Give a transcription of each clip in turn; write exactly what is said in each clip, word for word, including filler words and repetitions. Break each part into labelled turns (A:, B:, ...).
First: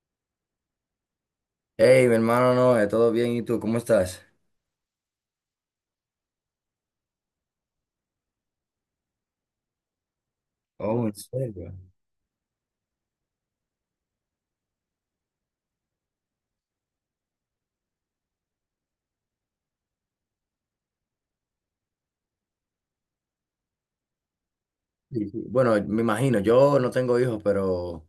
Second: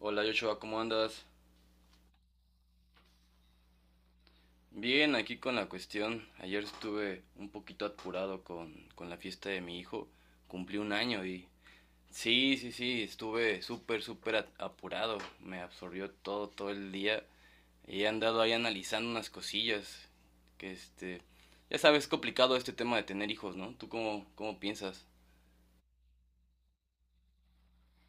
A: Hola Joshua, ¿cómo andas?
B: Hey, mi hermano, no, eh, todo bien, ¿y tú? ¿Cómo estás?
A: Bien, aquí con la cuestión. Ayer estuve un poquito apurado con, con la fiesta de mi hijo. Cumplí un
B: Oh, ¿en
A: año y...
B: serio?
A: Sí, sí, sí, estuve súper, súper a- apurado. Me absorbió todo, todo el día. Y he andado ahí analizando unas cosillas. Que este... ya sabes, es complicado este tema de tener hijos, ¿no? ¿Tú cómo, cómo piensas?
B: Sí, sí. Bueno, me imagino, yo no tengo hijos, pero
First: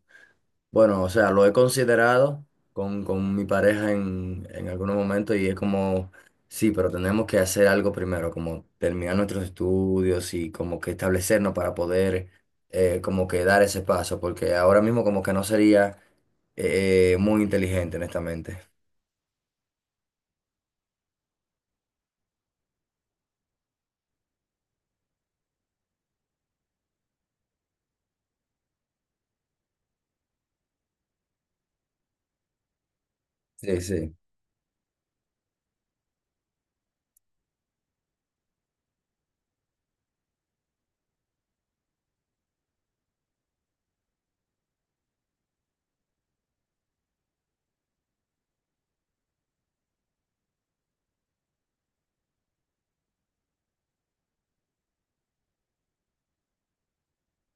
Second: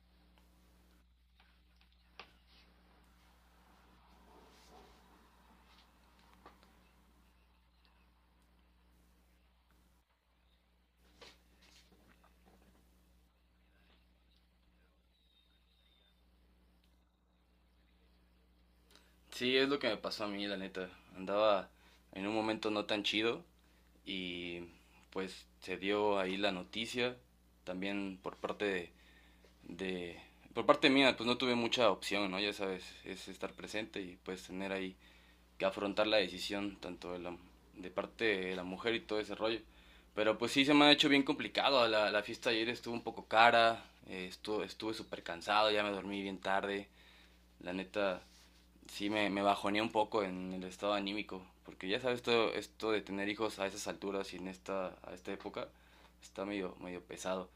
B: bueno, o sea, lo he considerado con, con mi pareja en, en algunos momentos y es como, sí, pero tenemos que hacer algo primero, como terminar nuestros estudios y como que establecernos para poder eh, como que dar ese paso, porque ahora mismo como que no sería eh, muy inteligente, honestamente.
A: Sí, es lo que me pasó a mí, la neta. Andaba en un momento no tan chido y pues se dio ahí la noticia también por parte de, de- por parte mía, pues no tuve mucha opción, ¿no? Ya sabes, es estar
B: Sí,
A: presente
B: sí.
A: y pues tener ahí que afrontar la decisión tanto de la de parte de la mujer y todo ese rollo. Pero pues sí se me ha hecho bien complicado. La, la fiesta ayer estuvo un poco cara, eh, estu- estuve súper cansado, ya me dormí bien tarde. La neta, sí me, me bajonea un poco en el estado anímico, porque ya sabes, todo esto de tener hijos a esas alturas y en esta, a esta época está medio, medio pesado.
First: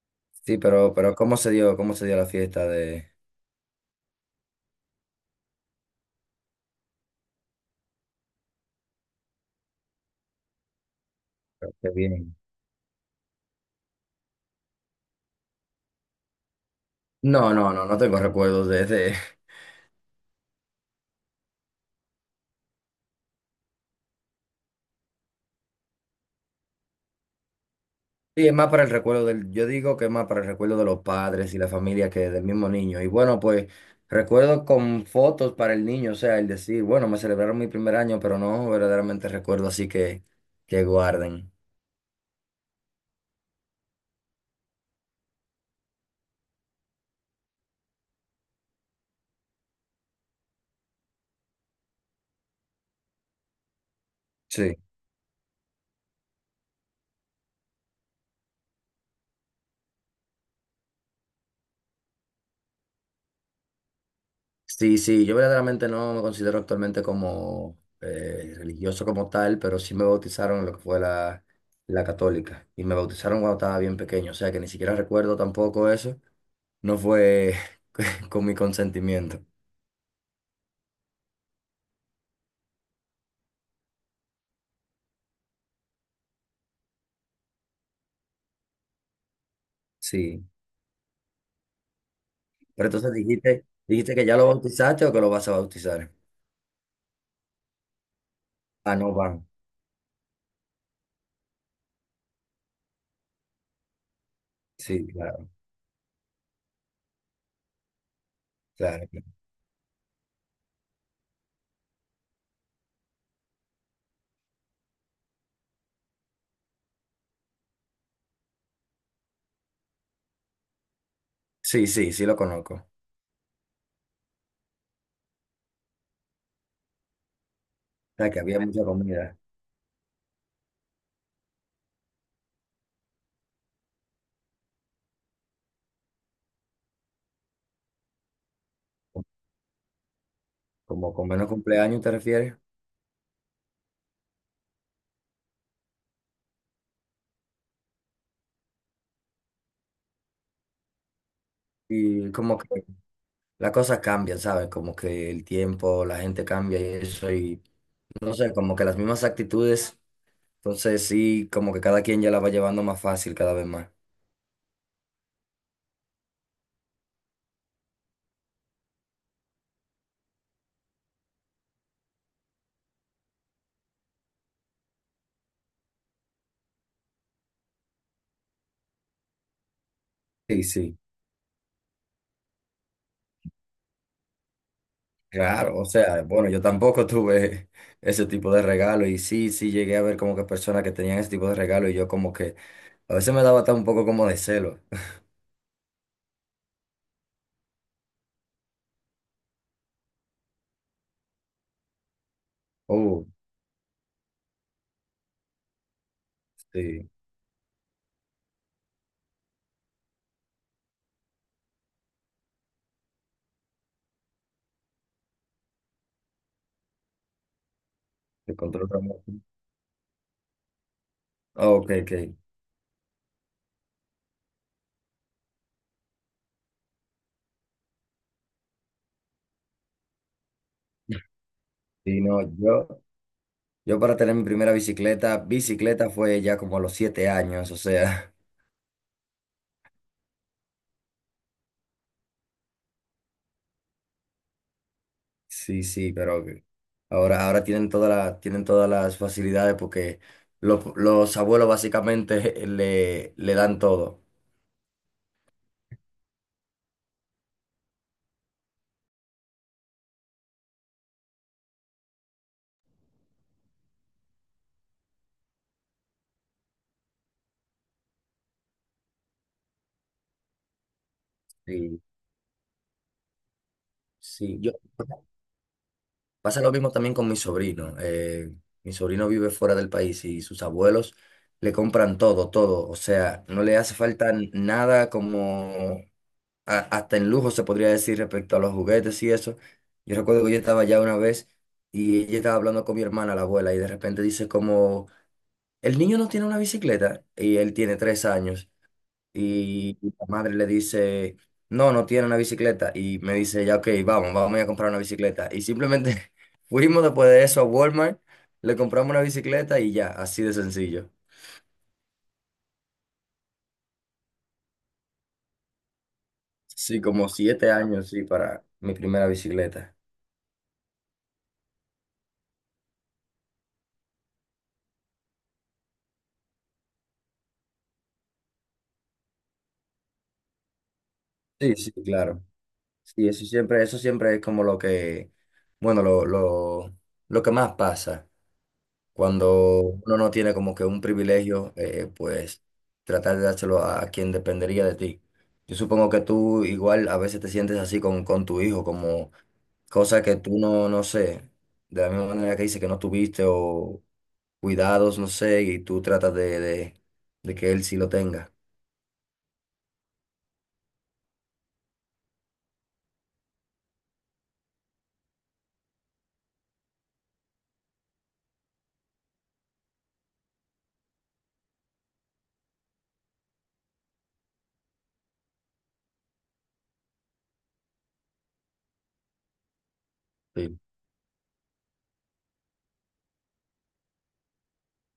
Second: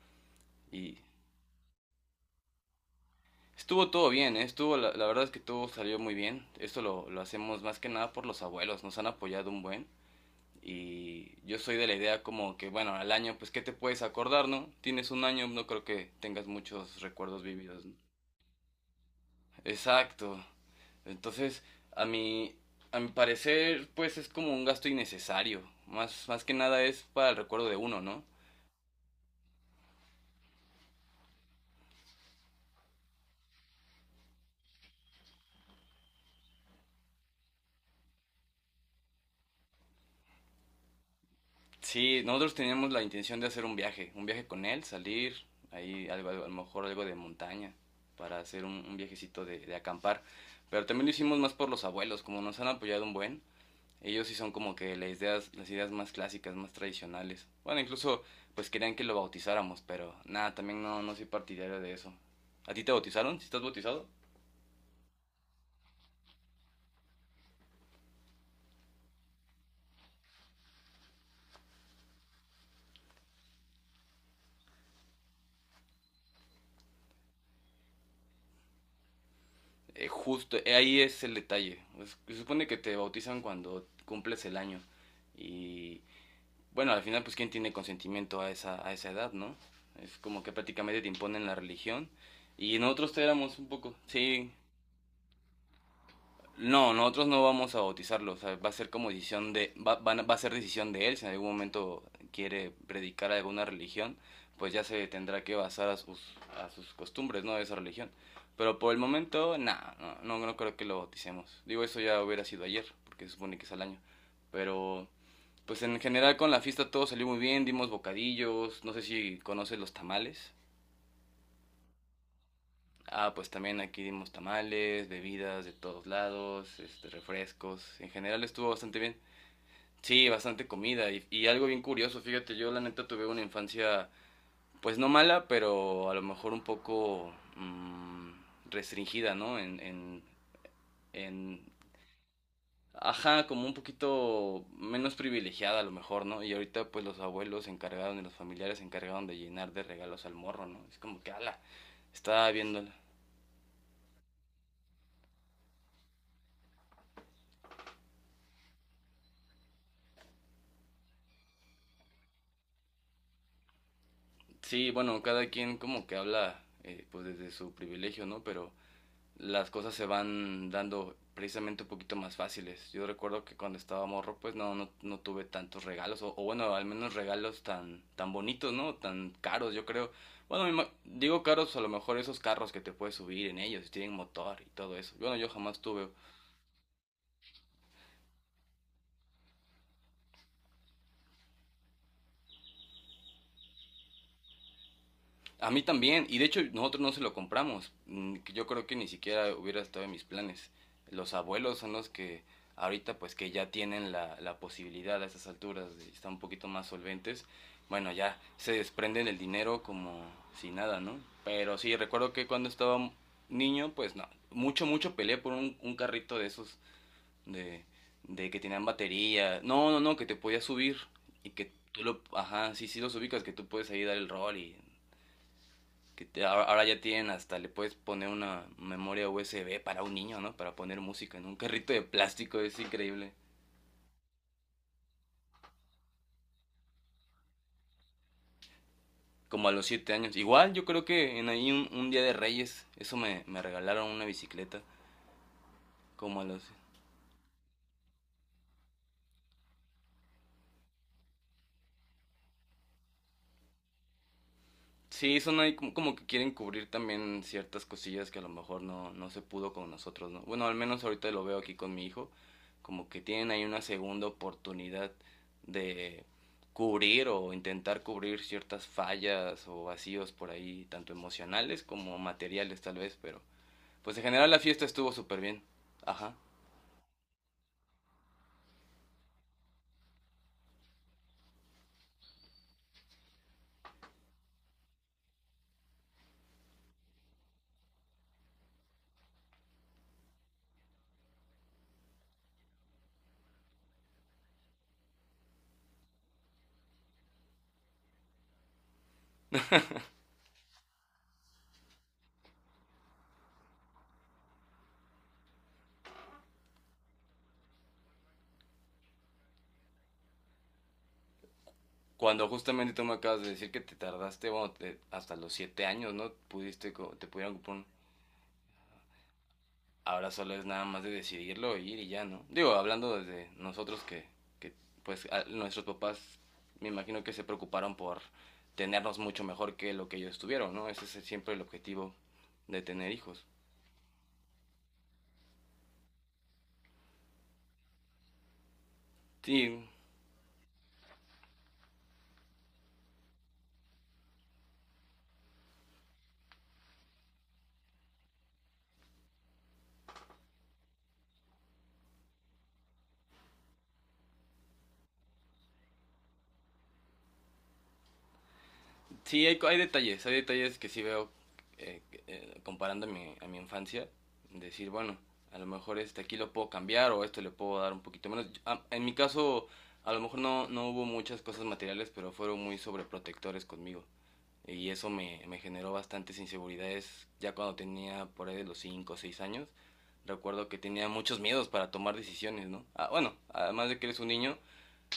B: Sí, pero,
A: Y
B: pero ¿cómo se dio, cómo se dio la fiesta de?
A: estuvo todo bien, ¿eh? Estuvo, la, la verdad es que todo salió muy bien. Esto lo, lo hacemos más que nada por los abuelos, nos han apoyado un buen. Y yo soy de
B: Qué
A: la idea
B: bien.
A: como que, bueno, al año, pues, ¿qué te puedes acordar, no? Tienes un año, no creo que tengas muchos recuerdos
B: No, no,
A: vividos,
B: no,
A: ¿no?
B: no tengo recuerdos de ese.
A: Exacto. Entonces, a mi, a mi parecer, pues es como un gasto innecesario. Más, más que nada es para el recuerdo de uno, ¿no?
B: Sí, es más para el recuerdo del, yo digo que es más para el recuerdo de los padres y la familia que del mismo niño. Y bueno, pues recuerdo con fotos para el niño, o sea, el decir, bueno, me celebraron mi primer año, pero no verdaderamente recuerdo así que, que guarden.
A: Sí, nosotros teníamos la intención de hacer un viaje, un viaje con él, salir, ahí algo, algo- a lo mejor algo de montaña, para hacer un, un viajecito de, de acampar. Pero también lo hicimos más por los abuelos, como nos han apoyado un buen. Ellos sí son como
B: Sí.
A: que las ideas, las ideas más clásicas, más tradicionales. Bueno, incluso pues querían que lo bautizáramos, pero nada, también no, no soy partidario de eso. ¿A ti te bautizaron? ¿Si estás bautizado?
B: Sí, sí, yo verdaderamente no me considero actualmente como eh, religioso como tal, pero sí me bautizaron en lo que fue la, la católica y me bautizaron cuando estaba bien pequeño, o sea que ni siquiera recuerdo tampoco eso, no fue con mi consentimiento.
A: Eh, justo, eh, ahí es el detalle. Pues, se supone que te bautizan cuando cumples el año. Y bueno, al final pues quién tiene consentimiento a esa, a esa edad, ¿no? Es como
B: Sí,
A: que prácticamente te imponen la religión. Y
B: pero
A: nosotros
B: entonces
A: te éramos
B: dijiste,
A: un poco,
B: dijiste que ya lo
A: sí.
B: bautizaste o que lo vas a bautizar.
A: No, nosotros no vamos a bautizarlo, o sea, va a ser
B: Ah,
A: como
B: no van.
A: decisión de, va, van va a ser decisión de él, si en algún momento quiere predicar alguna religión, pues ya se
B: Sí,
A: tendrá
B: claro,
A: que basar a sus, a sus costumbres, ¿no? De esa religión. Pero por el
B: claro.
A: momento, nada, no, no, no creo que lo bauticemos. Digo, eso ya hubiera sido ayer, porque se supone que es al año. Pero, pues en general con la fiesta todo salió muy bien, dimos bocadillos, no sé si conoces los tamales.
B: Sí, sí, sí lo conozco. O
A: Ah, pues también aquí dimos tamales, bebidas de todos lados, este, refrescos. En
B: sea que
A: general
B: había
A: estuvo
B: mucha
A: bastante bien.
B: comida,
A: Sí, bastante comida y, y algo bien curioso. Fíjate, yo la neta tuve una infancia, pues no mala, pero a lo mejor un poco mm, restringida, ¿no? En, en,
B: como con menos
A: en,
B: cumpleaños te refieres
A: ajá, como un poquito menos privilegiada a lo mejor, ¿no? Y ahorita pues los abuelos se encargaron y los familiares se encargaron de llenar de regalos al morro, ¿no? Es como que, ala,
B: y
A: estaba
B: como que.
A: viéndola.
B: Las cosas cambian, ¿sabes? Como que el tiempo, la gente cambia y eso, y no sé, como que las mismas actitudes, entonces sí, como que cada quien ya la va llevando más fácil cada vez más.
A: Sí, bueno, cada quien como que habla eh, pues desde su privilegio, ¿no? Pero las cosas se van dando precisamente un poquito más fáciles. Yo recuerdo que cuando estaba morro pues no, no, no tuve tantos regalos, o, o bueno, al menos regalos tan, tan bonitos, ¿no? Tan caros, yo creo.
B: Sí,
A: Bueno, me ima-
B: sí,
A: digo caros, a lo mejor esos carros que te puedes subir en ellos, y tienen motor y todo eso. Bueno, yo
B: claro,
A: jamás
B: o
A: tuve.
B: sea, bueno, yo tampoco tuve ese tipo de regalo y sí, sí llegué a ver como que personas que tenían ese tipo de regalo y yo como que a veces me daba hasta un poco como de celo.
A: A mí también, y de hecho nosotros no se lo compramos. Mm, Yo creo que ni siquiera hubiera estado en mis planes. Los abuelos son los que ahorita
B: Oh,
A: pues que ya tienen la, la posibilidad a esas alturas, de- están un poquito más
B: sí,
A: solventes. Bueno, ya se desprenden el dinero como si nada, ¿no? Pero sí, recuerdo que cuando estaba niño, pues no, mucho, mucho peleé por un, un carrito de esos de, de
B: te
A: que tenían
B: control remoto.
A: batería. No, no, no, que te podías subir y que
B: Ok,
A: tú
B: ok.
A: lo, ajá, sí, sí los ubicas, que tú puedes ahí dar el rol y que te- ahora ahora ya tienen hasta, le puedes poner una memoria U S B para un niño, ¿no? Para poner música en un carrito de
B: Sí, no,
A: plástico, es
B: yo,
A: increíble.
B: yo para tener mi primera bicicleta, bicicleta fue ya como a los siete años, o sea.
A: Como a los siete años. Igual yo creo que en ahí un, un día de Reyes, eso me, me regalaron una bicicleta.
B: Sí, sí,
A: Como a
B: pero
A: los...
B: que ahora, ahora tienen toda la- tienen todas las facilidades porque los, los abuelos básicamente le, le dan todo.
A: Sí, son ahí como, como que quieren cubrir también ciertas cosillas que a lo mejor no, no se pudo con nosotros, ¿no? Bueno, al menos ahorita lo veo aquí con mi hijo, como que tienen ahí una segunda oportunidad de cubrir o intentar cubrir ciertas fallas o vacíos por ahí, tanto emocionales
B: Sí.
A: como materiales tal vez, pero pues en general
B: Sí,
A: la
B: Yo,
A: fiesta estuvo súper bien. Ajá.
B: pasa lo mismo también con mi sobrino. eh, mi sobrino vive fuera del país y sus abuelos le compran todo, todo. O sea, no le hace falta n- nada como a- hasta en lujo se podría decir respecto a los juguetes y eso. Yo recuerdo que yo estaba allá una vez y ella estaba hablando con mi hermana, la abuela, y de repente dice como: El niño no tiene una bicicleta y él tiene tres años y la madre le dice, no, no tiene una bicicleta y me dice, ya, ok, vamos, vamos a a comprar una bicicleta. Y simplemente fuimos después de eso a Walmart, le compramos una bicicleta y ya, así de sencillo.
A: Cuando justamente tú me acabas de decir que te tardaste, bueno, te- hasta los siete años, ¿no? Pudiste,
B: Sí,
A: co- te
B: como
A: pudieron
B: siete
A: comprar.
B: años, sí, para mi primera bicicleta.
A: Ahora solo es nada más de decidirlo, ir y ya, ¿no? Digo, hablando desde nosotros que, que pues a- nuestros papás me imagino que se preocuparon por tenernos mucho mejor que lo que ellos tuvieron, ¿no? Ese es siempre el
B: Sí, sí,
A: objetivo
B: claro.
A: de tener
B: Sí, eso
A: hijos.
B: siempre, eso siempre es como lo que, bueno, lo, lo, lo que más pasa. Cuando
A: Sí,
B: uno no tiene como que un privilegio, eh, pues tratar de dárselo a quien dependería de ti. Yo supongo que tú igual a veces te sientes así con, con tu hijo, como cosas que tú no, no sé, de la misma manera que dice que no tuviste o cuidados, no sé, y tú tratas de, de, de que él sí lo tenga.
A: sí, hay, hay detalles, hay detalles que sí veo eh, eh, comparando a mi, a mi infancia, decir, bueno, a lo mejor este aquí lo puedo cambiar o esto le puedo dar un poquito menos. Ah, en mi caso, a lo mejor no, no hubo muchas cosas materiales, pero fueron muy sobreprotectores conmigo. Y eso me, me generó bastantes inseguridades ya cuando tenía por ahí de los cinco o seis años. Recuerdo que
B: Sí.
A: tenía muchos miedos para tomar decisiones, ¿no? Ah, bueno, además de que eres un niño,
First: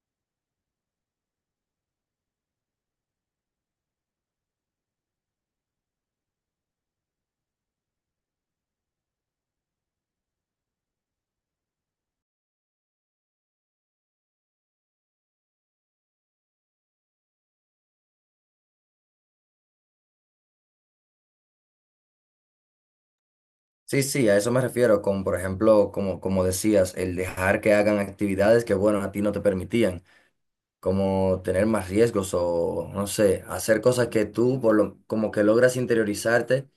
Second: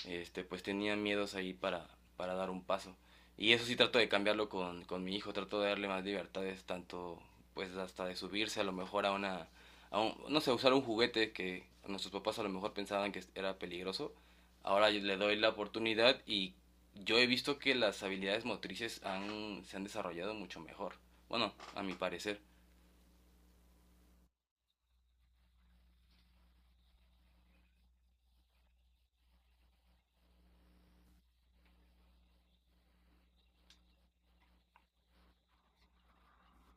A: este, pues tenía miedos ahí para, para dar un paso. Y eso sí trato de cambiarlo con, con mi hijo, trato de darle más libertades, tanto pues hasta de subirse a lo mejor a una, a un- no sé, usar un juguete que nuestros papás a lo mejor pensaban que era peligroso. Ahora yo le doy la oportunidad y yo he visto que las habilidades motrices han, se han desarrollado mucho mejor. Bueno, a mi parecer.
B: Sí, sí, a eso me refiero, con, por ejemplo, como, como decías, el dejar que hagan actividades que, bueno, a ti no te permitían. Como tener más riesgos o, no sé, hacer cosas que tú por lo- como que logras interiorizarte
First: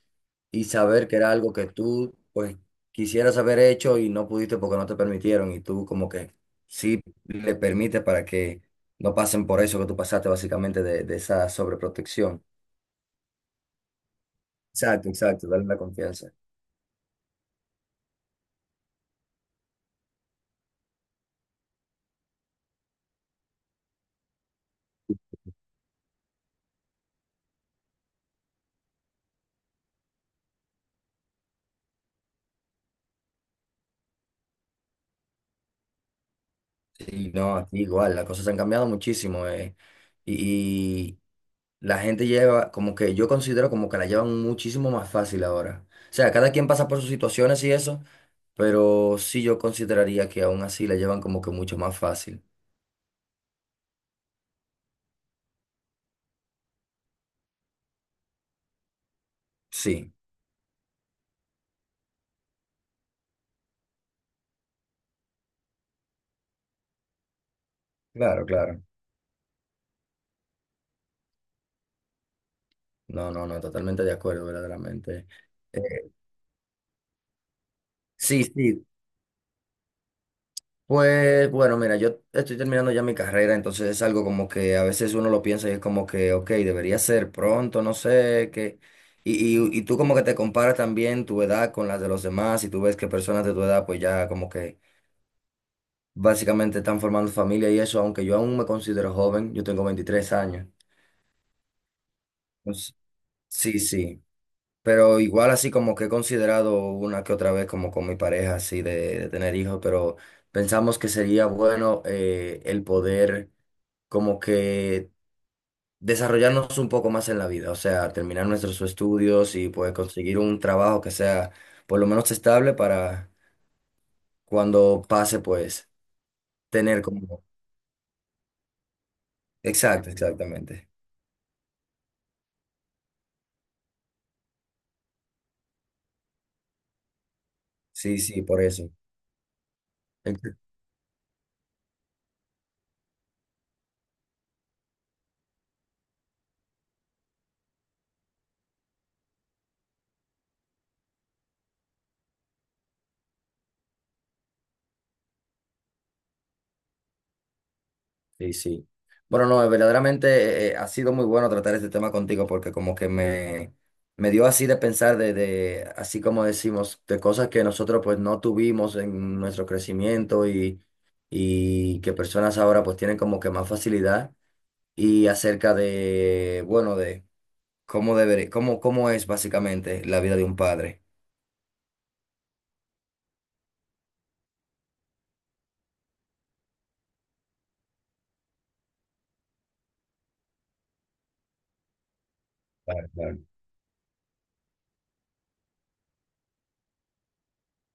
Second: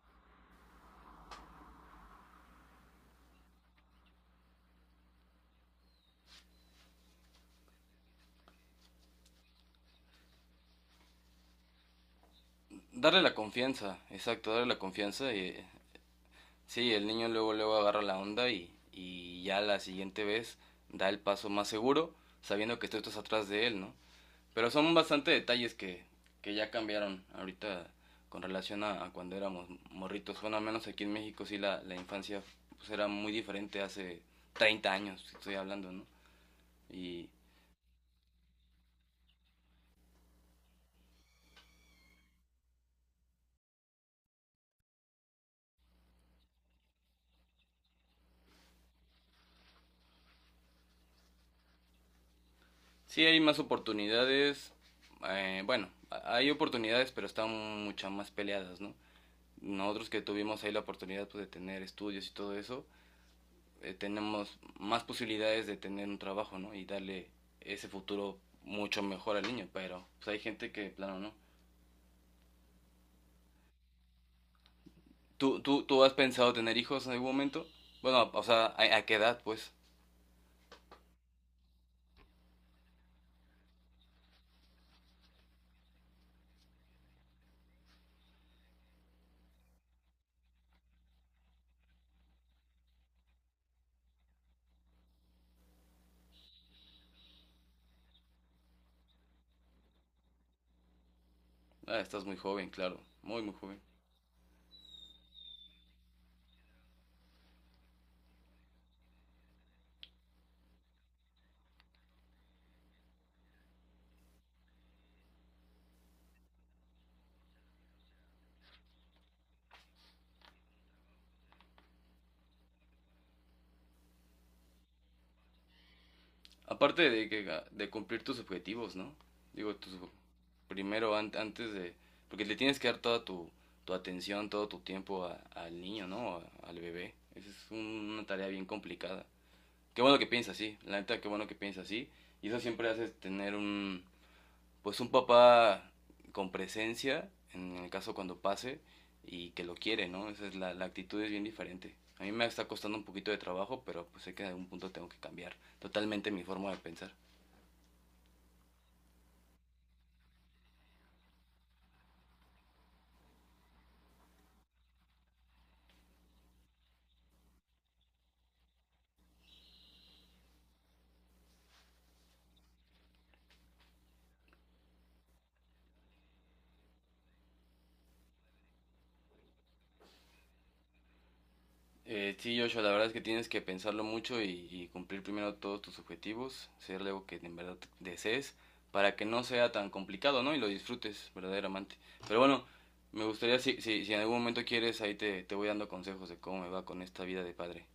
B: y saber que era algo que tú pues quisieras haber hecho y no pudiste porque no te permitieron y tú como que sí le permites para que no pasen por eso que tú pasaste básicamente de, de esa sobreprotección.
A: Darle la confianza, exacto, darle la
B: Exacto,
A: confianza.
B: exacto,
A: eh,
B: darle la confianza.
A: Sí, el niño luego, luego agarra la onda y, y ya la siguiente vez da el paso más seguro, sabiendo que tú estás atrás de él, ¿no? Pero son bastante detalles que, que ya cambiaron ahorita con relación a, a cuando éramos morritos. Bueno, al menos aquí en México sí la, la infancia pues, era muy diferente hace treinta años, estoy hablando, ¿no? Y
B: Sí, no, aquí igual, las cosas han cambiado muchísimo. eh, y, La gente lleva, como que yo considero como que la llevan muchísimo más fácil ahora. O sea, cada quien pasa por sus situaciones y eso, pero sí yo consideraría que aún así la llevan como que mucho más fácil.
A: sí hay más oportunidades, eh, bueno, hay oportunidades, pero están muchas más peleadas, ¿no? Nosotros
B: Sí,
A: que tuvimos ahí la oportunidad pues, de tener estudios y todo eso, eh, tenemos más posibilidades de tener un trabajo, ¿no? Y darle ese futuro
B: claro, claro.
A: mucho mejor al niño, pero pues hay gente que, plano, ¿no?
B: No, no, no, totalmente de acuerdo, verdaderamente.
A: ¿Tú,
B: Eh,
A: tú, ¿Tú has pensado tener hijos en algún momento? Bueno, o
B: Sí,
A: sea,
B: sí,
A: ¿a, a qué edad, pues?
B: pues bueno, mira, yo estoy terminando ya mi carrera, entonces es algo como que a veces uno lo piensa y es como que, ok, debería ser pronto, no sé, que. Y, y, y tú como que te comparas también tu edad con las de los demás y tú ves que personas de tu edad pues ya como que básicamente están formando familia y eso, aunque yo aún me considero joven, yo tengo veintitrés años.
A: Ah, estás muy joven,
B: Entonces,
A: claro, muy, muy
B: sí,
A: joven.
B: sí, pero igual así como que he considerado una que otra vez como con mi pareja así de, de tener hijos, pero pensamos que sería bueno eh, el poder como que desarrollarnos un poco más en la vida, o sea, terminar nuestros estudios y pues conseguir un trabajo que sea por lo menos estable para cuando pase, pues tener
A: Aparte de,
B: como.
A: que, ah, de cumplir tus objetivos, ¿no? Digo, tus,
B: Exacto, exactamente.
A: primero an- antes de... Porque le tienes que dar toda tu, tu atención, todo tu tiempo a- al niño, ¿no? A- al bebé. Esa es un-
B: Sí,
A: una
B: sí,
A: tarea
B: por
A: bien
B: eso.
A: complicada. Qué bueno que piensa así, la neta, qué bueno que piensa así. Y eso siempre hace tener un, pues un papá con presencia, en el caso cuando pase, y que lo quiere, ¿no? Esa es la, la actitud es bien diferente. A mí me está costando un poquito de trabajo, pero pues sé que en algún punto tengo que cambiar totalmente mi forma de pensar.
B: Sí, sí. Bueno, no, eh, verdaderamente eh, eh, ha sido muy bueno tratar este tema contigo porque como que me, me dio así de pensar de, de, así como decimos, de cosas que nosotros pues no tuvimos en nuestro crecimiento y, y que personas ahora pues tienen como que más facilidad y acerca de, bueno, de cómo debería, cómo, cómo es básicamente la vida de un padre.
A: Eh, sí, Joshua, la verdad es que tienes que pensarlo mucho y, y cumplir primero todos tus objetivos, ser algo que en verdad desees, para que no sea tan complicado, ¿no? Y lo disfrutes verdaderamente. Pero bueno,
B: Claro,
A: me
B: claro.
A: gustaría, si, si, si en algún momento quieres, ahí te, te voy dando consejos de cómo me va con esta vida de padre.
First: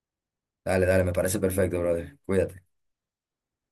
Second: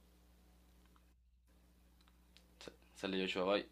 B: Dale, dale, me parece perfecto, brother. Cuídate.
A: Sa- Sale Joshua, bye.